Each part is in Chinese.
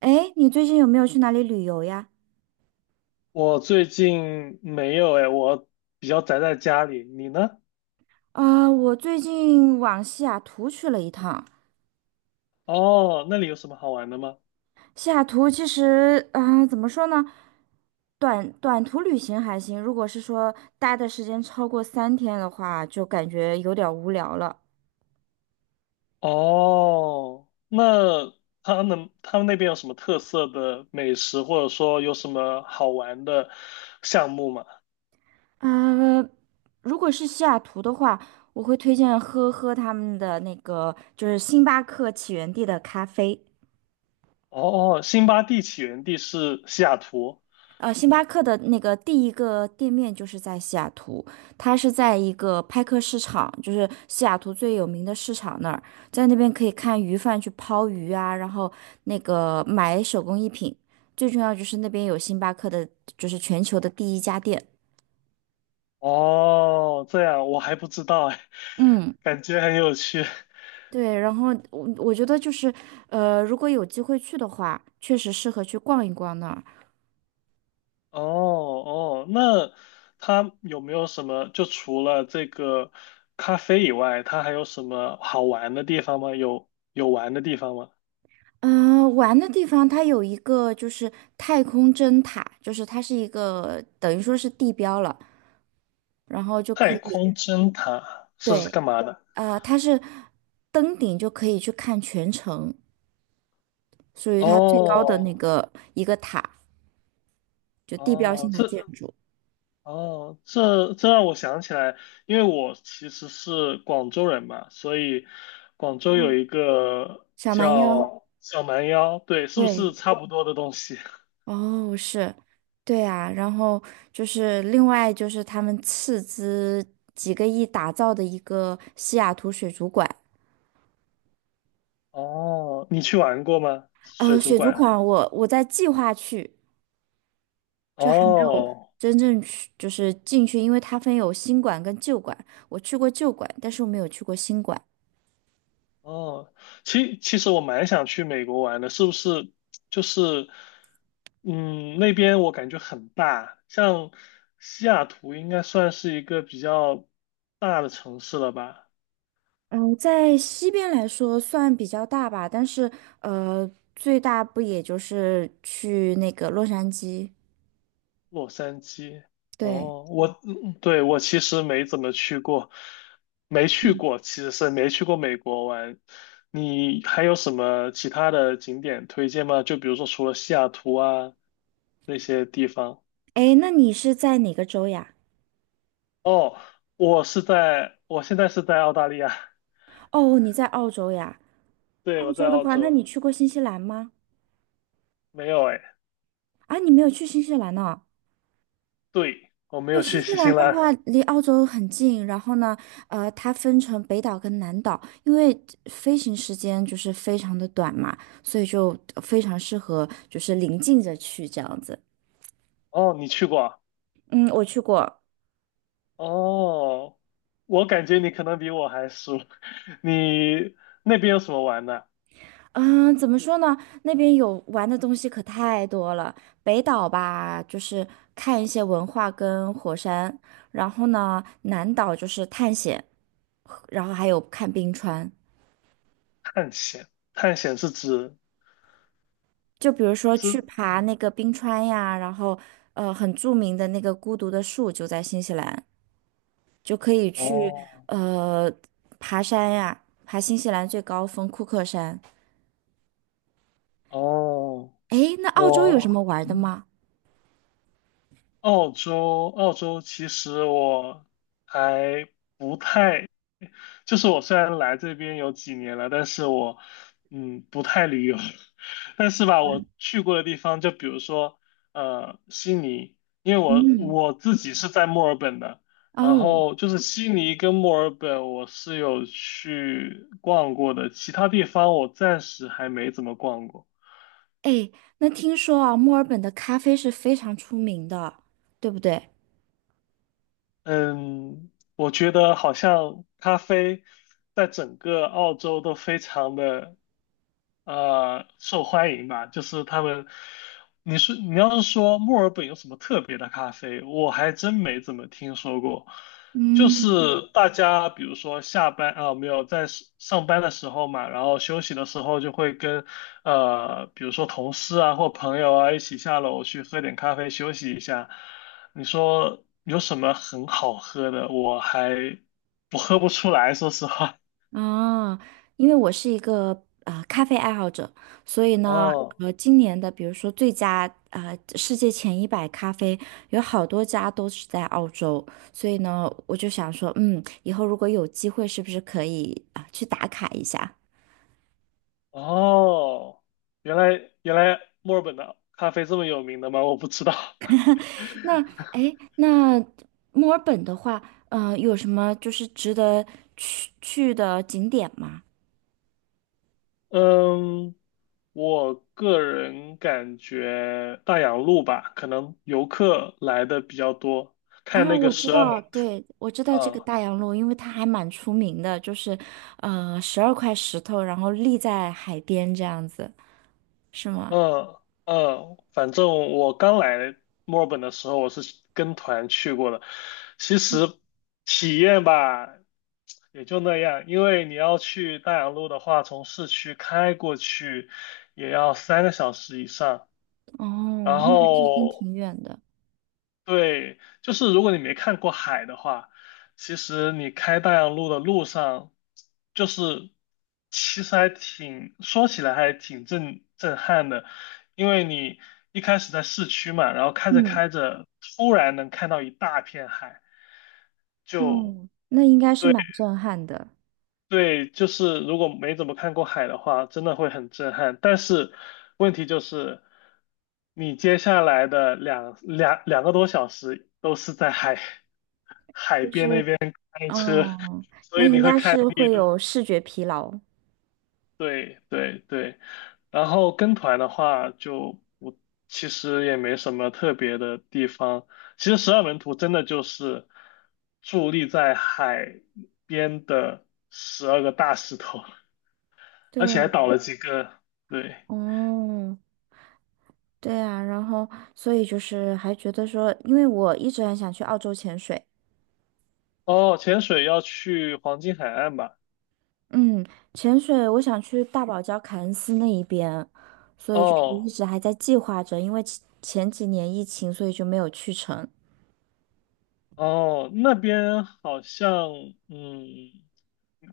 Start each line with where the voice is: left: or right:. right: 哎，你最近有没有去哪里旅游呀？
left: 我最近没有哎，我比较宅在家里。你呢？
right: 我最近往西雅图去了一趟。
left: 哦，那里有什么好玩的吗？
right: 西雅图其实，怎么说呢，短途旅行还行，如果是说待的时间超过3天的话，就感觉有点儿无聊了。
left: 哦，那他们那边有什么特色的美食，或者说有什么好玩的项目吗？
right: 呃，如果是西雅图的话，我会推荐喝喝他们的那个，就是星巴克起源地的咖啡。
left: 哦，辛巴蒂起源地是西雅图。
right: 星巴克的那个第一个店面就是在西雅图，它是在一个派克市场，就是西雅图最有名的市场那儿，在那边可以看鱼贩去抛鱼啊，然后那个买手工艺品，最重要就是那边有星巴克的，就是全球的第一家店。
left: 哦，这样我还不知道哎，
right: 嗯，
left: 感觉很有趣。
right: 对，然后我觉得就是，如果有机会去的话，确实适合去逛一逛那儿。
left: 哦哦，那它有没有什么？就除了这个咖啡以外，它还有什么好玩的地方吗？有玩的地方吗？
right: 嗯，玩的地方它有一个就是太空针塔，就是它是一个等于说是地标了，然后就可
left: 太空
right: 以，
left: 针塔是干
right: 对，
left: 嘛的？
right: 它是登顶就可以去看全城，属于它最高的那
left: 哦
right: 个一个塔，就地标
left: 哦，
right: 性的
left: 这
right: 建筑。
left: 哦这这让我想起来，因为我其实是广州人嘛，所以广州有
right: 嗯，
left: 一个
right: 小蛮腰，
left: 叫小蛮腰，对，是不是
right: 对，
left: 差不多的东西？
right: 哦，是，对啊，然后就是另外就是他们斥资几个亿打造的一个西雅图水族馆。
left: 哦，你去玩过吗？水族
right: 水族
left: 馆？
right: 馆我在计划去，就还没有
left: 哦
right: 真正去，就是进去，因为它分有新馆跟旧馆。我去过旧馆，但是我没有去过新馆。
left: 哦，其实我蛮想去美国玩的，是不是？就是，嗯，那边我感觉很大，像西雅图应该算是一个比较大的城市了吧？
right: 嗯，在西边来说算比较大吧，但是呃，最大不也就是去那个洛杉矶？
left: 洛杉矶。
right: 对，
left: 哦，我，嗯对，我其实没怎么去过，没去
right: 嗯，
left: 过，其实是没去过美国玩。你还有什么其他的景点推荐吗？就比如说除了西雅图啊那些地方。
right: 哎，那你是在哪个州呀？
left: 哦，我是在，我现在是在澳大利亚，
right: 哦，你在澳洲呀？
left: 对，
right: 澳
left: 我在
right: 洲的
left: 澳
right: 话，那
left: 洲，
right: 你去过新西兰吗？
left: 没有哎，
right: 啊，你没有去新西兰呢？
left: 对，我没
right: 因为
left: 有
right: 新
left: 去
right: 西
left: 新西
right: 兰的
left: 兰。
right: 话离澳洲很近，然后呢，它分成北岛跟南岛，因为飞行时间就是非常的短嘛，所以就非常适合就是临近着去这样子。
left: 哦，你去过啊。
right: 嗯，我去过，
left: 哦，我感觉你可能比我还熟。你那边有什么玩的？
right: 嗯，怎么说呢？那边有玩的东西可太多了。北岛吧，就是看一些文化跟火山，然后呢，南岛就是探险，然后还有看冰川。
left: 探险？探险是指
right: 就比如说去
left: 是？
right: 爬那个冰川呀，然后很著名的那个孤独的树就在新西兰，就可以去
left: 哦
right: 呃爬山呀，爬新西兰最高峰库克山。
left: 哦，
right: 诶，那澳洲有什么
left: 我
right: 玩的吗？
left: 澳洲，澳洲其实我还。不太。就是我虽然来这边有几年了，但是我不太旅游，但是吧，我去过的地方，就比如说悉尼，因为我
right: 嗯，
left: 我自己是在墨尔本的，然
right: 哦，
left: 后就是悉尼跟墨尔本我是有去逛过的，其他地方我暂时还没怎么逛过。
right: 诶，那听说啊，墨尔本的咖啡是非常出名的，对不对？
left: 嗯，我觉得好像咖啡在整个澳洲都非常的受欢迎吧，就是他们，你要是说墨尔本有什么特别的咖啡，我还真没怎么听说过。就是
right: 嗯，
left: 大家比如说下班啊，没有在上班的时候嘛，然后休息的时候就会跟比如说同事啊或朋友啊一起下楼去喝点咖啡休息一下。你说有什么很好喝的？我喝不出来，说实话。
right: 啊，因为我是一个咖啡爱好者，所以 呢，
left: 哦
right: 今年的比如说最佳世界前100咖啡，有好多家都是在澳洲，所以呢，我就想说，以后如果有机会，是不是可以去打卡一下？
left: 哦，原来墨尔本的咖啡这么有名的吗？我不知道。
right: 那哎，那墨尔本的话，有什么就是值得去的景点吗？
left: 嗯，我个人感觉大洋路吧，可能游客来的比较多，看
right: 啊，
left: 那个
right: 我知
left: 十二门。
right: 道 对，我知道这个
left: 啊。
right: 大洋路，因为它还蛮出名的，就是，12块石头，然后立在海边这样子，是吗？
left: 嗯嗯，反正我刚来墨尔本的时候，我是跟团去过的。其实体验吧，也就那样，因为你要去大洋路的话，从市区开过去也要3个小时以上。
right: 哦，
left: 然
right: 那还是真
left: 后
right: 挺远的。
left: 对，就是如果你没看过海的话，其实你开大洋路的路上，就是其实还挺，说起来还挺震撼的，因为你一开始在市区嘛，然后开着
right: 嗯，
left: 开着，突然能看到一大片海，就。
right: 哦，那应该是蛮震撼的，
left: 对，就是如果没怎么看过海的话，真的会很震撼。但是问题就是，你接下来的2个多小时都是在海
right: 就是，
left: 海车，
right: 哦，
left: 所
right: 那
left: 以
right: 应
left: 你会
right: 该
left: 看，
right: 是会有视觉疲劳
left: 对对对。然后跟团的话就，我其实也没什么特别的地方。其实12门徒真的就是伫立在海边的12个大石头，而且还
right: 对，
left: 倒了几个，对。
right: 哦，对啊，然后所以就是还觉得说，因为我一直很想去澳洲潜水。
left: 哦，潜水要去黄金海岸吧？
right: 嗯，潜水我想去大堡礁凯恩斯那一边，所以就是一
left: 哦
right: 直还在计划着，因为前几年疫情，所以就没有去成。
left: 哦，那边好像嗯，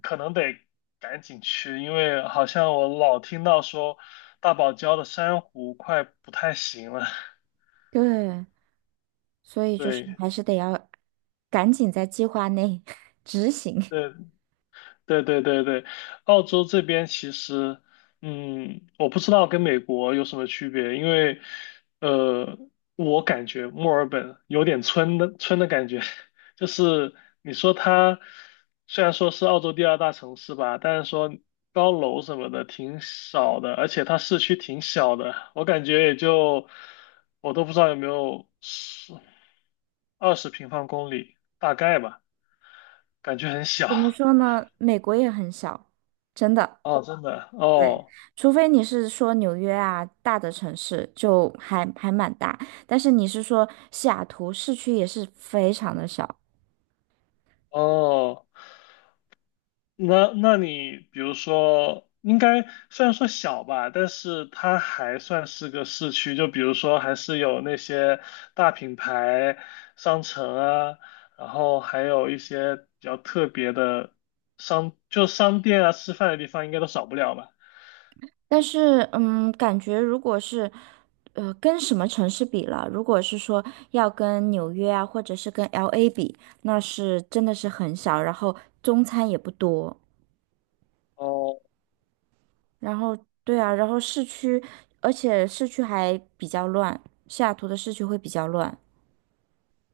left: 可能得赶紧去，因为好像我老听到说大堡礁的珊瑚快不太行了。
right: 对，所以就是
left: 对
right: 还是得要赶紧在计划内 执行。
left: 对对对对对，澳洲这边其实，我不知道跟美国有什么区别，因为，呃，我感觉墨尔本有点村的感觉，就是你说它虽然说是澳洲第二大城市吧，但是说高楼什么的挺少的，而且它市区挺小的，我感觉也就我都不知道有没有十20平方公里，大概吧，感觉很小。
right: 怎么说呢？美国也很小，真的。
left: 哦，真的
right: 对，
left: 哦。
right: 除非你是说纽约啊，大的城市就还蛮大，但是你是说西雅图市区也是非常的小。
left: 哦，那你比如说，应该虽然说小吧，但是它还算是个市区，就比如说还是有那些大品牌商城啊，然后还有一些比较特别的就商店啊，吃饭的地方应该都少不了吧？
right: 但是，感觉如果是，跟什么城市比了？如果是说要跟纽约啊，或者是跟 LA 比，那是真的是很少，然后中餐也不多，
left: 哦
right: 然后对啊，然后市区，而且市区还比较乱，西雅图的市区会比较乱。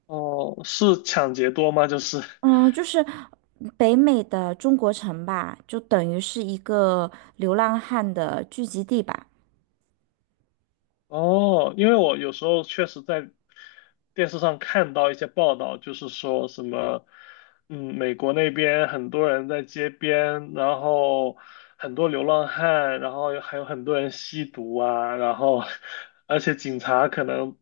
left: 哦，是抢劫多吗？就是。
right: 嗯，就是北美的中国城吧，就等于是一个流浪汉的聚集地吧，
left: 哦，因为我有时候确实在电视上看到一些报道，就是说什么，美国那边很多人在街边，然后很多流浪汉，然后还有很多人吸毒啊，然后而且警察可能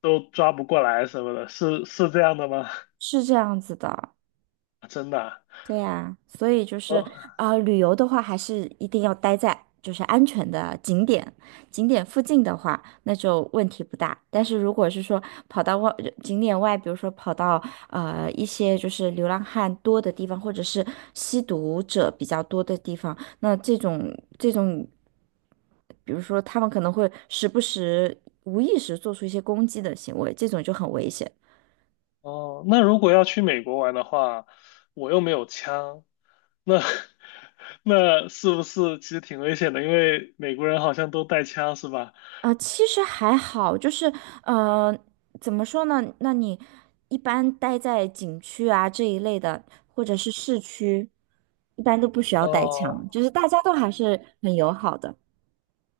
left: 都抓不过来什么的，是这样的吗？
right: 是这样子的。
left: 真的啊？
right: 对呀，所以就是
left: 哦
right: 旅游的话还是一定要待在就是安全的景点，景点附近的话，那就问题不大。但是如果是说跑到外景点外，比如说跑到一些就是流浪汉多的地方，或者是吸毒者比较多的地方，那这种，比如说他们可能会时不时无意识做出一些攻击的行为，这种就很危险。
left: 哦，那如果要去美国玩的话，我又没有枪，那 那是不是其实挺危险的？因为美国人好像都带枪，是吧？
right: 啊，其实还好，就是呃，怎么说呢？那你一般待在景区啊这一类的，或者是市区，一般都不需要带枪，
left: 哦，
right: 就是大家都还是很友好的。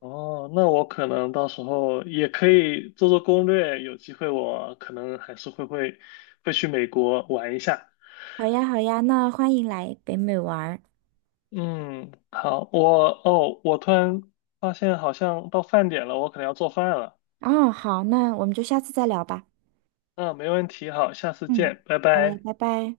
left: 哦，那我可能到时候也可以做做攻略，有机会我可能还是会去美国玩一下。
right: 好呀，好呀，那欢迎来北美玩儿。
left: 嗯，好，我突然发现好像到饭点了，我可能要做饭了。
right: 哦，好，那我们就下次再聊吧。
left: 嗯，没问题，好，下次
right: 嗯，
left: 见，拜
right: 好嘞，
left: 拜。
right: 拜拜。